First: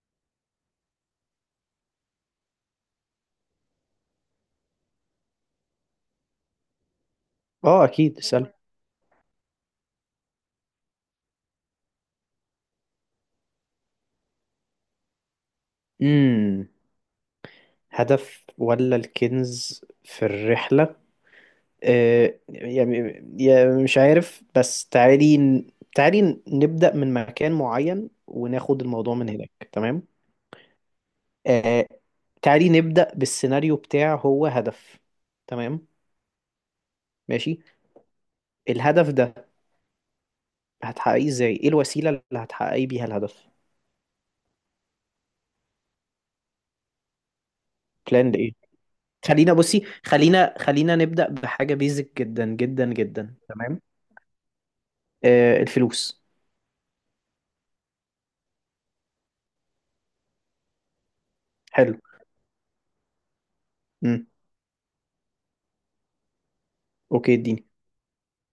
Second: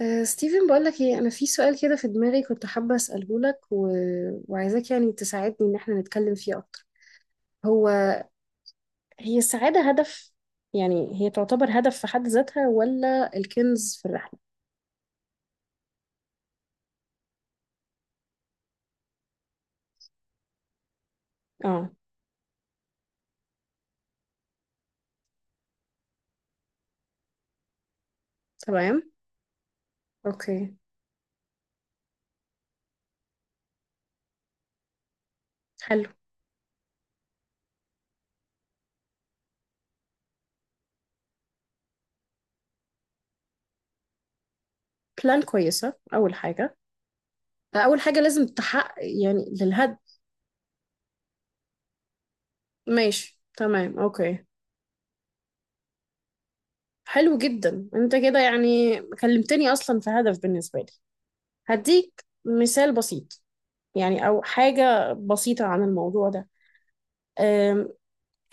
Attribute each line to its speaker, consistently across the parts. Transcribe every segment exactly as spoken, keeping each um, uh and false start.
Speaker 1: أه ستيفن، بقولك ايه، انا في سؤال كده في دماغي كنت حابة اسأله لك و... وعايزاك يعني تساعدني ان احنا نتكلم فيه اكتر.
Speaker 2: اه،
Speaker 1: هو
Speaker 2: اكيد اسأل.
Speaker 1: هي السعادة هدف؟ يعني هي تعتبر هدف في حد ذاتها ولا الكنز في الرحلة؟
Speaker 2: امم هدف ولا الكنز في الرحلة؟
Speaker 1: اه.
Speaker 2: آه يعني يعني مش عارف، بس تعالي تعالي نبدأ من مكان معين وناخد
Speaker 1: تمام.
Speaker 2: الموضوع من هناك. تمام؟
Speaker 1: اوكي.
Speaker 2: آه تعالي نبدأ بالسيناريو بتاع هو هدف. تمام.
Speaker 1: حلو.
Speaker 2: ماشي. الهدف ده هتحققيه ازاي؟ ايه الوسيلة اللي هتحققي بيها الهدف؟
Speaker 1: بلان كويسة اول حاجة. اول حاجة
Speaker 2: بلان
Speaker 1: لازم
Speaker 2: ايه؟
Speaker 1: تحقق يعني
Speaker 2: خلينا بصي،
Speaker 1: للهدف.
Speaker 2: خلينا خلينا نبدأ بحاجة بيزك جدا جدا
Speaker 1: ماشي.
Speaker 2: جدا. تمام.
Speaker 1: تمام. اوكي.
Speaker 2: آه الفلوس.
Speaker 1: حلو جدا، انت كده يعني كلمتني اصلا في هدف بالنسبة لي.
Speaker 2: حلو.
Speaker 1: هديك مثال بسيط، يعني
Speaker 2: امم
Speaker 1: أو حاجة بسيطة عن الموضوع ده.
Speaker 2: اوكي، اديني.
Speaker 1: أم،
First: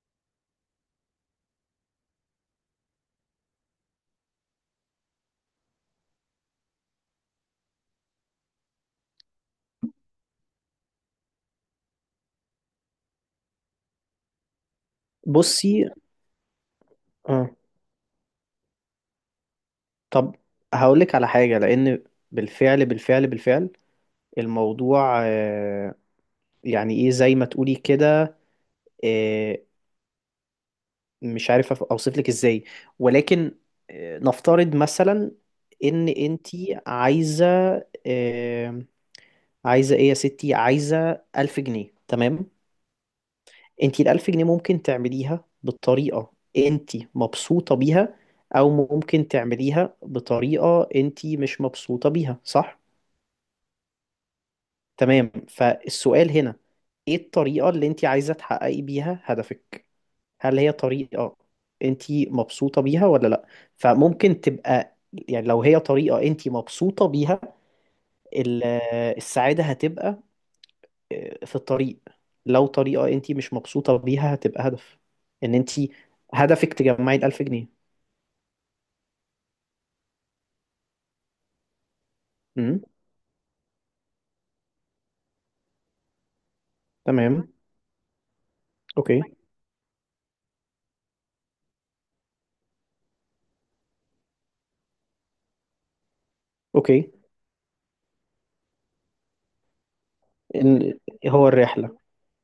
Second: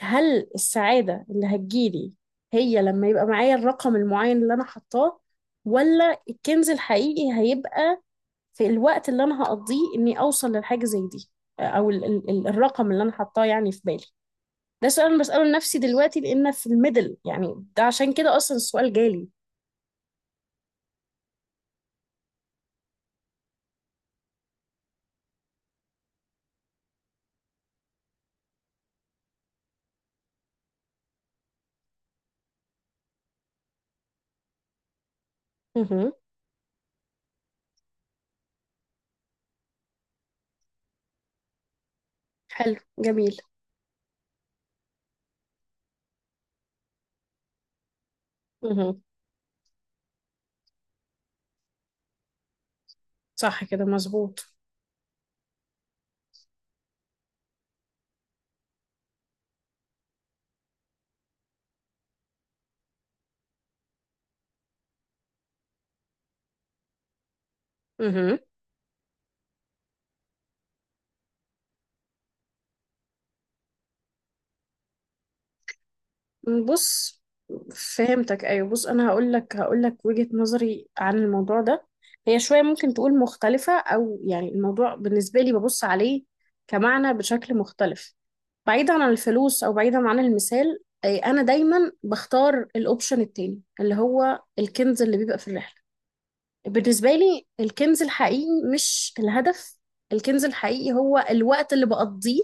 Speaker 1: هل السعادة اللي هتجيلي هي لما يبقى معايا الرقم المعين اللي أنا حطاه، ولا الكنز الحقيقي هيبقى في الوقت اللي أنا هقضيه إني أوصل للحاجة زي دي؟ أو ال ال ال- الرقم اللي أنا حطاه يعني في بالي. ده سؤال أنا بسأله لنفسي
Speaker 2: بصي،
Speaker 1: دلوقتي، لأن في الميدل
Speaker 2: اه
Speaker 1: يعني ده عشان كده أصلا السؤال جالي.
Speaker 2: طب هقولك على حاجة، لأن بالفعل بالفعل بالفعل الموضوع، آه يعني ايه، زي ما تقولي كده. آه مش عارف اوصف لك ازاي، ولكن آه نفترض مثلا ان
Speaker 1: مهم.
Speaker 2: انتي عايزة، آه عايزة ايه يا ستي، عايزة ألف جنيه. تمام.
Speaker 1: حلو جميل.
Speaker 2: انت الألف جنيه ممكن تعمليها بالطريقة انت مبسوطة بيها، أو
Speaker 1: مهم.
Speaker 2: ممكن تعمليها بطريقة انت مش مبسوطة بيها، صح؟
Speaker 1: صح كده، مظبوط.
Speaker 2: تمام، فالسؤال هنا، ايه الطريقة اللي انت عايزة تحققي بيها هدفك؟ هل هي طريقة انت مبسوطة بيها ولا لأ؟ فممكن تبقى، يعني لو هي طريقة انت مبسوطة بيها
Speaker 1: مهم.
Speaker 2: ال- السعادة هتبقى في الطريق. لو طريقة انت مش مبسوطة بيها هتبقى هدف، ان انت هدفك تجمعي
Speaker 1: بص،
Speaker 2: الألف جنيه.
Speaker 1: فهمتك. ايوه، بص، انا هقول لك هقول لك وجهة نظري عن الموضوع ده. هي شوية
Speaker 2: امم.
Speaker 1: ممكن تقول مختلفة، او يعني الموضوع بالنسبة لي ببص عليه كمعنى
Speaker 2: تمام.
Speaker 1: بشكل مختلف. بعيدا عن
Speaker 2: اوكي
Speaker 1: الفلوس او بعيدا عن المثال. أي انا دايما بختار الاوبشن التاني اللي هو الكنز اللي بيبقى في الرحلة. بالنسبة
Speaker 2: اوكي.
Speaker 1: لي الكنز الحقيقي مش الهدف. الكنز الحقيقي
Speaker 2: ال-
Speaker 1: هو
Speaker 2: هو
Speaker 1: الوقت اللي
Speaker 2: الرحلة.
Speaker 1: بقضيه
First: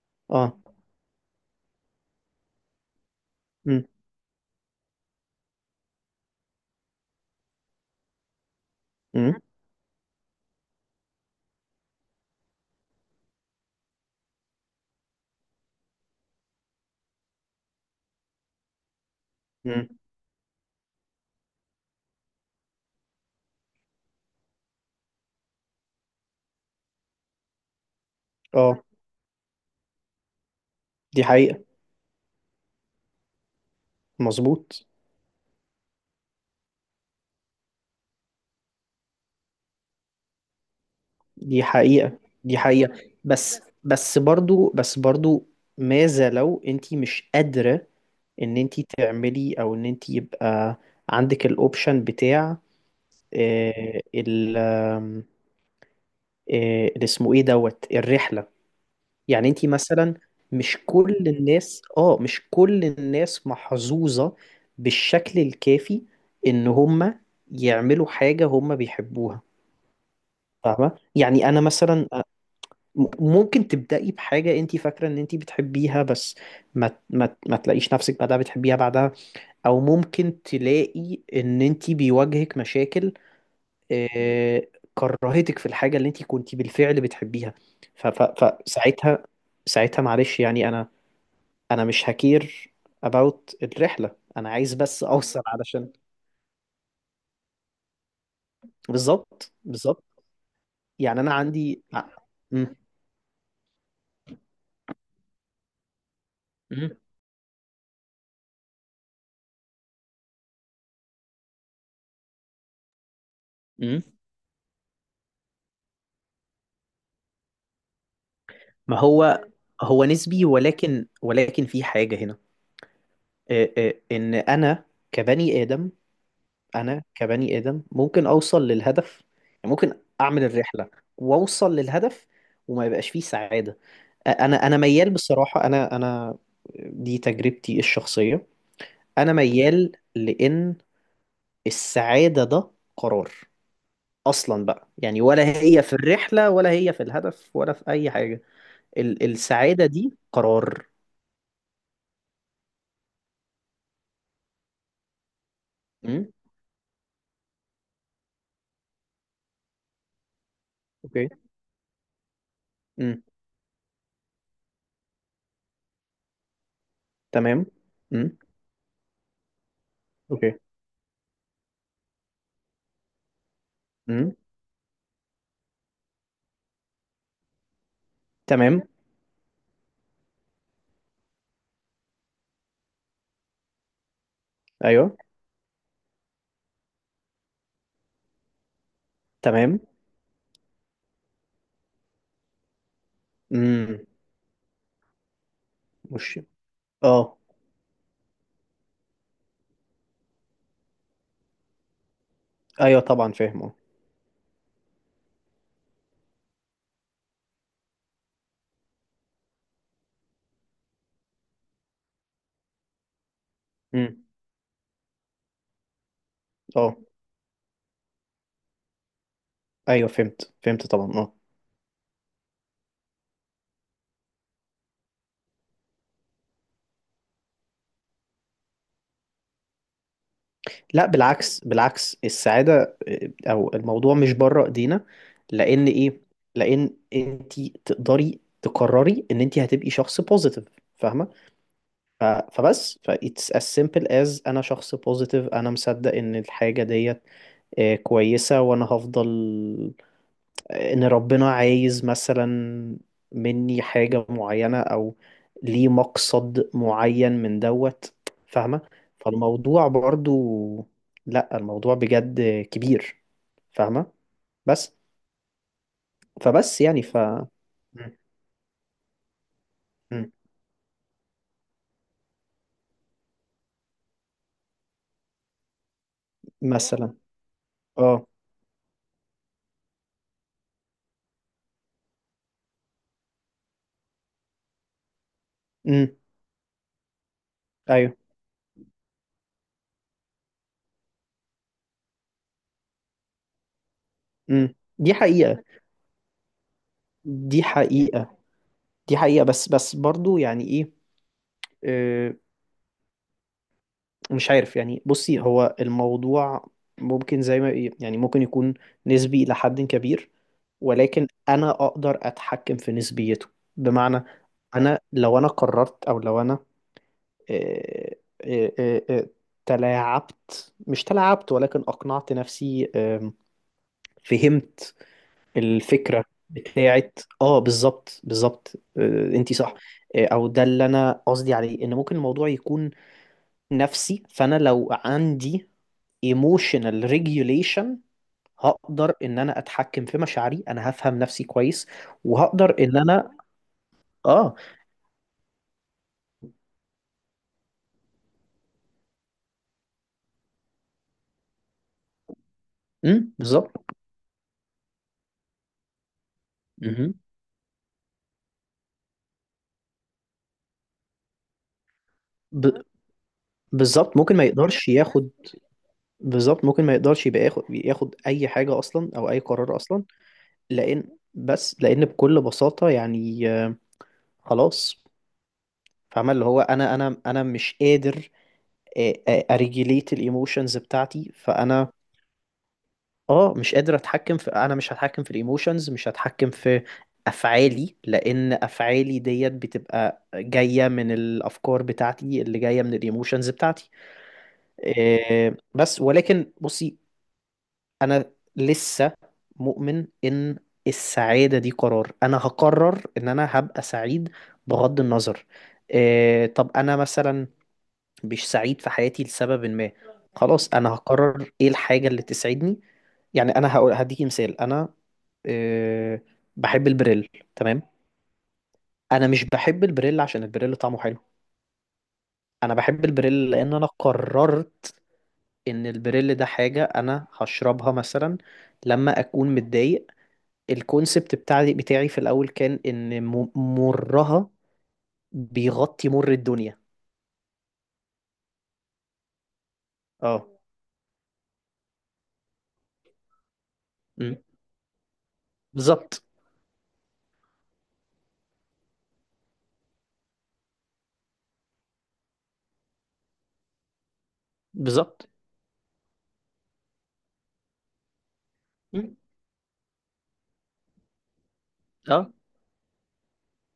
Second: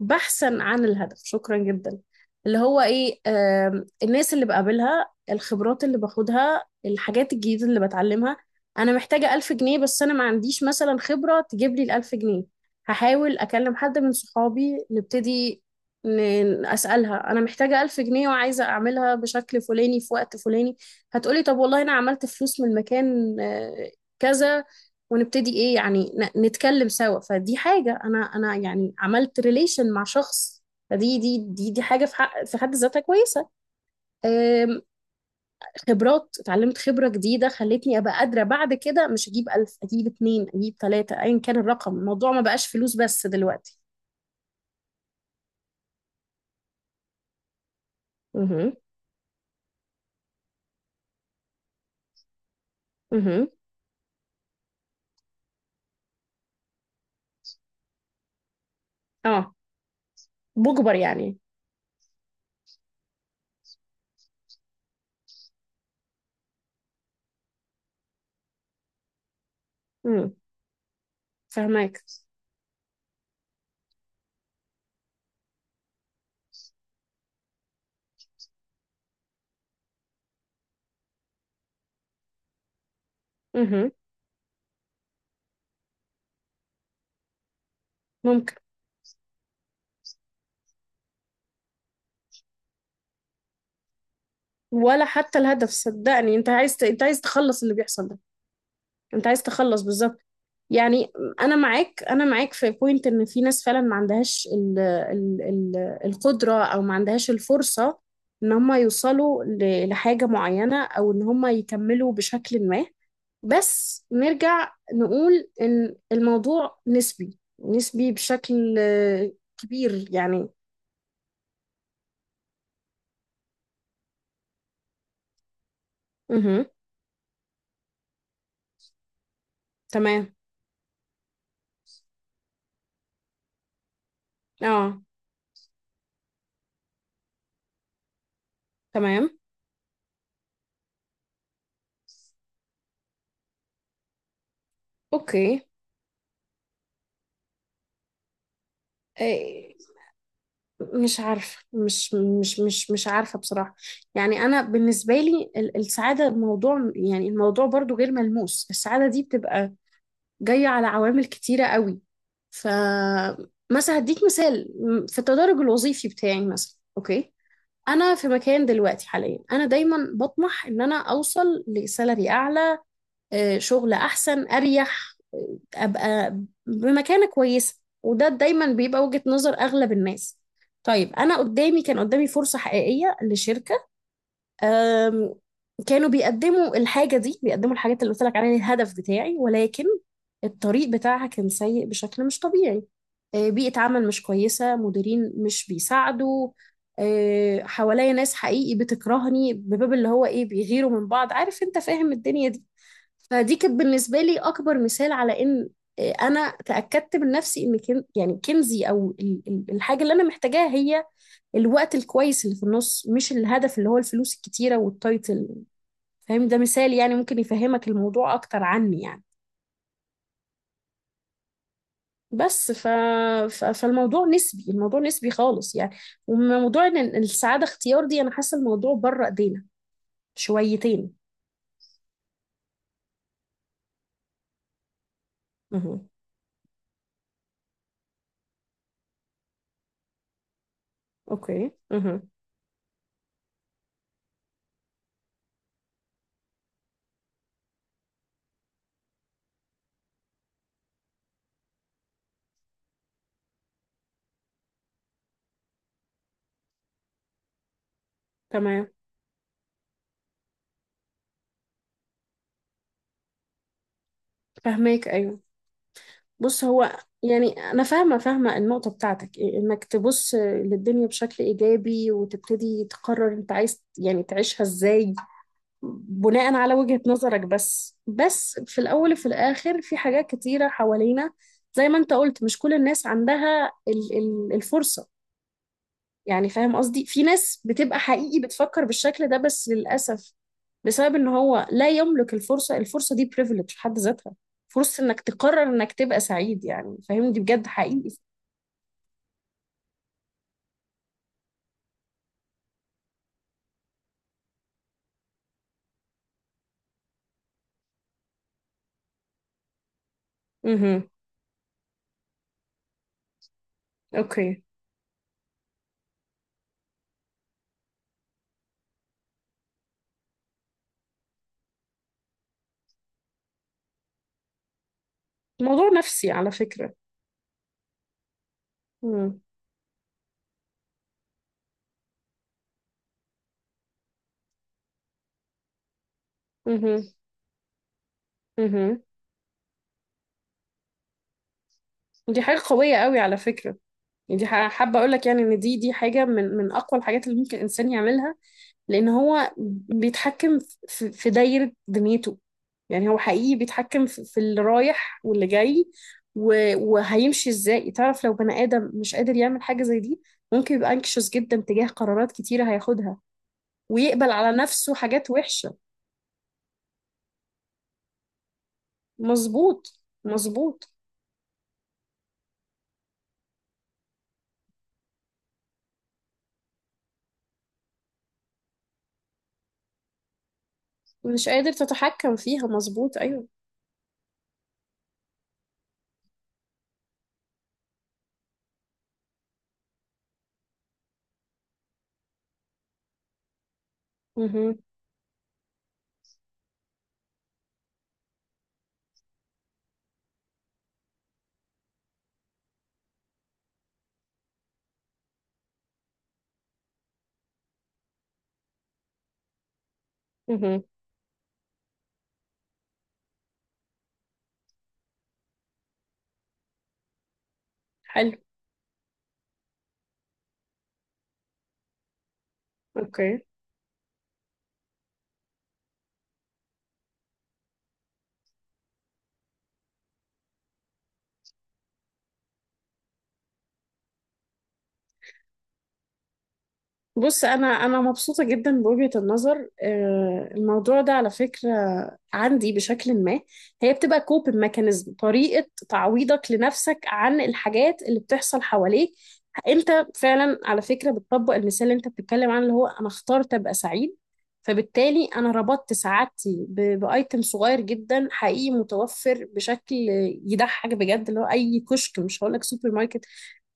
Speaker 1: بحثا
Speaker 2: اه.
Speaker 1: عن الهدف. شكرا جدا. اللي هو ايه،
Speaker 2: امم.
Speaker 1: آم، الناس اللي بقابلها، الخبرات اللي باخدها، الحاجات الجديدة اللي بتعلمها. انا محتاجة
Speaker 2: امم.
Speaker 1: ألف جنيه بس انا ما عنديش مثلا خبرة تجيب لي الألف جنيه. هحاول أكلم حد من صحابي، نبتدي، ن- أسألها أنا محتاجة ألف جنيه وعايزة أعملها بشكل
Speaker 2: امم.
Speaker 1: فلاني في وقت فلاني. هتقولي طب والله انا عملت فلوس من المكان آه، كذا، ونبتدي ايه يعني ن- نتكلم سوا. فدي حاجة، انا انا
Speaker 2: اه.
Speaker 1: يعني عملت ريليشن مع شخص. فدي
Speaker 2: دي
Speaker 1: دي
Speaker 2: حقيقة،
Speaker 1: دي دي حاجة في حق في حد ذاتها كويسة. آم،
Speaker 2: مظبوط.
Speaker 1: خبرات اتعلمت، خبرة جديدة خلتني ابقى قادرة بعد كده مش اجيب ألف، اجيب اتنين، اجيب تلاتة، ايا كان
Speaker 2: دي
Speaker 1: الرقم.
Speaker 2: حقيقة،
Speaker 1: الموضوع ما
Speaker 2: دي
Speaker 1: بقاش
Speaker 2: حقيقة،
Speaker 1: فلوس بس
Speaker 2: بس
Speaker 1: دلوقتي.
Speaker 2: بس برضو، بس برضو، ماذا لو انت مش قادرة ان
Speaker 1: اها.
Speaker 2: انت تعملي، او ان انت يبقى عندك الاوبشن بتاع،
Speaker 1: اها.
Speaker 2: آه، ال، آه، اللي اسمه ايه دوت الرحله. يعني
Speaker 1: اه.
Speaker 2: انت مثلا، مش
Speaker 1: بجبر
Speaker 2: كل
Speaker 1: يعني.
Speaker 2: الناس، اه مش كل الناس محظوظه بالشكل الكافي ان هم يعملوا حاجه هم بيحبوها،
Speaker 1: امم.
Speaker 2: فاهمه؟ يعني انا
Speaker 1: فهماك.
Speaker 2: مثلا آه، م- ممكن تبداي بحاجه انت فاكره ان انت بتحبيها، بس ما ما ما تلاقيش نفسك بعدها بتحبيها بعدها، او ممكن تلاقي ان انت بيواجهك مشاكل
Speaker 1: اها.
Speaker 2: آه، كرهتك في الحاجة اللي انت كنت بالفعل بتحبيها. ف- ف- فساعتها، ساعتها معلش، يعني انا، انا مش هكير about الرحلة، انا عايز
Speaker 1: ولا
Speaker 2: بس
Speaker 1: حتى
Speaker 2: اوصل
Speaker 1: الهدف،
Speaker 2: علشان
Speaker 1: صدقني، انت عايز ت... انت عايز تخلص اللي بيحصل ده. انت عايز
Speaker 2: بالظبط،
Speaker 1: تخلص
Speaker 2: بالظبط.
Speaker 1: بالظبط. يعني
Speaker 2: يعني انا
Speaker 1: انا
Speaker 2: عندي
Speaker 1: معاك
Speaker 2: ع-
Speaker 1: انا معاك
Speaker 2: م-
Speaker 1: في بوينت ان في ناس فعلا ما عندهاش ال... ال... ال... القدرة، او
Speaker 2: م-
Speaker 1: ما عندهاش الفرصة ان هم يوصلوا ل... لحاجة معينة، او ان هم يكملوا بشكل ما.
Speaker 2: م.
Speaker 1: بس نرجع نقول ان الموضوع نسبي، نسبي بشكل
Speaker 2: ما
Speaker 1: آه،
Speaker 2: هو، هو
Speaker 1: كبير
Speaker 2: نسبي،
Speaker 1: يعني.
Speaker 2: ولكن ولكن في حاجة هنا، آه، آه، ان انا كبني آدم،
Speaker 1: امم.
Speaker 2: انا كبني ادم ممكن اوصل للهدف، يعني ممكن
Speaker 1: تمام.
Speaker 2: اعمل الرحله واوصل للهدف وما يبقاش فيه سعاده. انا انا
Speaker 1: اه.
Speaker 2: ميال بصراحه، انا انا دي تجربتي الشخصيه.
Speaker 1: تمام.
Speaker 2: انا ميال لان السعاده ده قرار اصلا بقى، يعني ولا
Speaker 1: اوكي.
Speaker 2: هي في الرحله ولا هي في الهدف ولا في اي حاجه. ال
Speaker 1: آه،
Speaker 2: السعاده دي قرار.
Speaker 1: مش عارفة مش مش مش مش عارفة بصراحة. يعني أنا بالنسبة لي ال- السعادة،
Speaker 2: امم.
Speaker 1: الموضوع يعني الموضوع برضو غير ملموس. السعادة دي بتبقى جاية على عوامل
Speaker 2: اوكي.
Speaker 1: كتيرة قوي. ف
Speaker 2: امم.
Speaker 1: مثلا هديك مثال. م- في التدرج الوظيفي بتاعي مثلا، أوكي،
Speaker 2: تمام.
Speaker 1: أنا في
Speaker 2: امم.
Speaker 1: مكان دلوقتي حاليا، أنا دايما
Speaker 2: اوكي.
Speaker 1: بطمح إن أنا أوصل لسالري أعلى، آه، شغل
Speaker 2: امم.
Speaker 1: احسن اريح، آه، ابقى بمكانه كويسه، وده دايما
Speaker 2: تمام.
Speaker 1: بيبقى وجهة نظر اغلب الناس. طيب انا قدامي كان قدامي فرصه حقيقيه لشركه.
Speaker 2: ايوه،
Speaker 1: آم، كانوا بيقدموا الحاجه دي، بيقدموا الحاجات اللي قلت لك عليها، الهدف بتاعي،
Speaker 2: تمام.
Speaker 1: ولكن الطريق بتاعها كان سيء بشكل مش طبيعي. آه، بيئه
Speaker 2: امم.
Speaker 1: عمل مش كويسه، مديرين مش
Speaker 2: مش.
Speaker 1: بيساعدوا،
Speaker 2: اه.
Speaker 1: آه، حواليا ناس حقيقي بتكرهني، بباب اللي هو ايه بيغيروا من بعض، عارف، انت فاهم الدنيا دي.
Speaker 2: ايوه طبعا
Speaker 1: فدي
Speaker 2: فاهم. اه.
Speaker 1: كانت بالنسبة لي أكبر مثال على إن آه، أنا تأكدت من نفسي إن كن يعني كنزي أو ال- ال- الحاجة اللي أنا محتاجاها هي الوقت الكويس اللي في النص، مش الهدف اللي هو
Speaker 2: امم.
Speaker 1: الفلوس الكتيرة والتايتل. فاهم؟ ده مثال
Speaker 2: اه.
Speaker 1: يعني ممكن يفهمك الموضوع أكتر عني يعني.
Speaker 2: ايوه، فهمت، فهمت طبعا. اه.
Speaker 1: بس ف... ف... فالموضوع نسبي، الموضوع نسبي خالص يعني. وموضوع إن إن السعادة اختيار دي، أنا حاسة الموضوع بره إيدينا
Speaker 2: لا
Speaker 1: شويتين.
Speaker 2: بالعكس، بالعكس، السعاده، آه، او الموضوع مش بره ايدينا، لان
Speaker 1: مه.
Speaker 2: ايه؟ لان انت تقدري تقرري ان انت هتبقي شخص بوزيتيف، فاهمه؟
Speaker 1: أوكي. مه.
Speaker 2: ف- فبس ف it's as simple as انا شخص بوزيتيف، انا مصدق ان الحاجه ديت آه، كويسه، وانا هفضل ان ربنا عايز مثلا مني حاجة معينة، او ليه مقصد معين من دوت، فاهمة؟
Speaker 1: تمام.
Speaker 2: فالموضوع برضو، لا الموضوع بجد كبير، فاهمة؟ بس،
Speaker 1: فهماك أيوه. بص،
Speaker 2: فبس
Speaker 1: هو
Speaker 2: يعني ف
Speaker 1: يعني انا
Speaker 2: مم.
Speaker 1: فاهمه فاهمه النقطه بتاعتك، إيه، انك
Speaker 2: مم.
Speaker 1: تبص للدنيا بشكل ايجابي وتبتدي تقرر انت عايز يعني تعيشها ازاي بناء على وجهه
Speaker 2: مثلا.
Speaker 1: نظرك. بس
Speaker 2: اه.
Speaker 1: بس في الاول وفي الاخر في حاجات كتيره حوالينا، زي ما انت قلت، مش كل الناس عندها ال- ال- الفرصه.
Speaker 2: امم.
Speaker 1: يعني فاهم قصدي، في ناس بتبقى
Speaker 2: ايوه.
Speaker 1: حقيقي بتفكر بالشكل ده بس للأسف بسبب ان هو لا يملك الفرصة. الفرصة دي privilege في حد ذاتها،
Speaker 2: امم.
Speaker 1: فرصة
Speaker 2: دي
Speaker 1: انك تقرر
Speaker 2: حقيقة،
Speaker 1: انك تبقى سعيد، يعني فاهم، دي
Speaker 2: دي
Speaker 1: بجد حقيقي.
Speaker 2: حقيقة، دي حقيقة، بس بس برضو، يعني ايه؟ آه، مش عارف، يعني بصي، هو الموضوع ممكن زي ما يعني ممكن يكون نسبي إلى حد كبير،
Speaker 1: امم.
Speaker 2: ولكن أنا أقدر أتحكم في نسبيته، بمعنى،
Speaker 1: اوكي.
Speaker 2: أنا لو أنا قررت، أو لو أنا آه، آه، آه، آه، تلاعبت، مش تلاعبت، ولكن أقنعت نفسي، آم، فهمت
Speaker 1: موضوع
Speaker 2: الفكرة
Speaker 1: نفسي على فكرة.
Speaker 2: بتاعت. اه بالظبط، بالظبط،
Speaker 1: امم.
Speaker 2: انت صح. آه، او ده اللي انا قصدي عليه، ان ممكن الموضوع يكون نفسي، فانا لو عندي emotional regulation
Speaker 1: امم.
Speaker 2: هقدر ان انا اتحكم في مشاعري، انا هفهم نفسي كويس،
Speaker 1: دي حاجة
Speaker 2: وهقدر
Speaker 1: قوية
Speaker 2: ان
Speaker 1: قوي
Speaker 2: انا.
Speaker 1: على فكرة. يعني دي
Speaker 2: اه.
Speaker 1: ح- حابة اقول لك يعني ان دي دي حاجة من من اقوى الحاجات اللي ممكن الانسان يعملها، لان هو بيتحكم في في دايرة دنيته. يعني هو
Speaker 2: امم.
Speaker 1: حقيقي
Speaker 2: بالظبط.
Speaker 1: بيتحكم في في اللي رايح واللي جاي، و-
Speaker 2: مهم.
Speaker 1: وهيمشي ازاي. تعرف، لو بني ادم مش قادر يعمل حاجة زي دي، ممكن يبقى anxious جدا تجاه قرارات
Speaker 2: ب...
Speaker 1: كتيرة هياخدها،
Speaker 2: بالظبط،
Speaker 1: ويقبل
Speaker 2: ممكن ما
Speaker 1: على
Speaker 2: يقدرش
Speaker 1: نفسه حاجات
Speaker 2: ياخد.
Speaker 1: وحشة.
Speaker 2: بالظبط، ممكن ما يقدرش يبقى ياخد، ياخد اي حاجة اصلا، او اي قرار
Speaker 1: مظبوط.
Speaker 2: اصلا.
Speaker 1: مظبوط.
Speaker 2: لان، بس لان بكل بساطة، يعني آه، خلاص، فاهمة اللي هو انا، انا انا مش قادر اريجيليت الايموشنز بتاعتي.
Speaker 1: مش قادر
Speaker 2: فانا
Speaker 1: تتحكم فيها، مظبوط ايوه.
Speaker 2: اه مش قادر اتحكم في، انا مش هتحكم في الايموشنز، مش هتحكم في افعالي، لان افعالي ديت بتبقى جايه من الافكار بتاعتي اللي جايه من الايموشنز بتاعتي.
Speaker 1: مهم.
Speaker 2: إيه، بس ولكن بصي، انا لسه مؤمن ان السعاده دي قرار، انا هقرر ان انا هبقى سعيد بغض النظر. إيه، طب انا مثلا مش سعيد في حياتي لسبب ما، خلاص
Speaker 1: مهم.
Speaker 2: انا هقرر ايه الحاجه اللي تسعدني. يعني انا هقول هديكي مثال، انا آه، بحب البريل. تمام.
Speaker 1: حلو.
Speaker 2: انا مش بحب البريل عشان البريل طعمه حلو، انا بحب
Speaker 1: اوكي.
Speaker 2: البريل لان انا قررت ان البريل ده حاجة انا هشربها مثلا لما اكون متضايق. الكونسبت بتاعي بتاعي في الاول كان ان م- مرها بيغطي مر الدنيا.
Speaker 1: بص، انا انا مبسوطه جدا بوجهه النظر، آه،
Speaker 2: اه.
Speaker 1: الموضوع ده على فكره عندي بشكل ما. هي بتبقى
Speaker 2: أمم.
Speaker 1: كوبن ميكانيزم، طريقه
Speaker 2: بالظبط.
Speaker 1: تعويضك لنفسك عن الحاجات اللي بتحصل حواليك. انت فعلا على فكره بتطبق المثال اللي انت بتتكلم عنه اللي هو انا اخترت ابقى سعيد، فبالتالي
Speaker 2: بالظبط.
Speaker 1: انا ربطت سعادتي ب- بايتم صغير جدا حقيقي
Speaker 2: أمم.
Speaker 1: متوفر بشكل يضحك بجد، اللي هو اي كشك،
Speaker 2: اه،
Speaker 1: مش هقول لك سوبر ماركت.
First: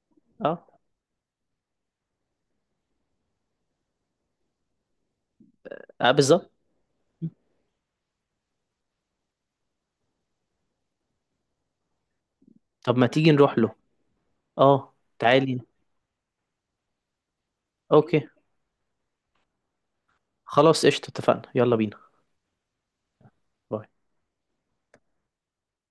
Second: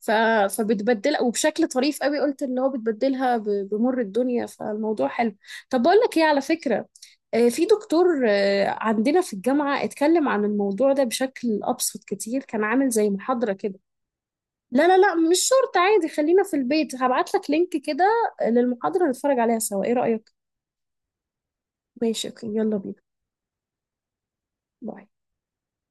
Speaker 1: ف...
Speaker 2: اه،
Speaker 1: فبتبدلها وبشكل طريف قوي، قلت اللي هو بتبدلها ب... بمر الدنيا، فالموضوع حلو. طب بقول
Speaker 2: اه،
Speaker 1: لك ايه على
Speaker 2: بالظبط.
Speaker 1: فكرة،
Speaker 2: أمم.
Speaker 1: آه، في دكتور آه، عندنا في الجامعة اتكلم عن الموضوع ده بشكل أبسط كتير، كان عامل
Speaker 2: طب ما
Speaker 1: زي
Speaker 2: تيجي
Speaker 1: محاضرة
Speaker 2: نروح له؟
Speaker 1: كده. لا
Speaker 2: اه،
Speaker 1: لا لا، مش
Speaker 2: تعالي.
Speaker 1: شرط، عادي، خلينا في البيت، هبعت لك لينك كده
Speaker 2: اوكي،
Speaker 1: للمحاضرة نتفرج عليها سوا، ايه رأيك؟
Speaker 2: خلاص قشطة، اتفقنا، يلا بينا.
Speaker 1: ماشي. اوكي. يلا بينا.
Speaker 2: باي.
Speaker 1: باي.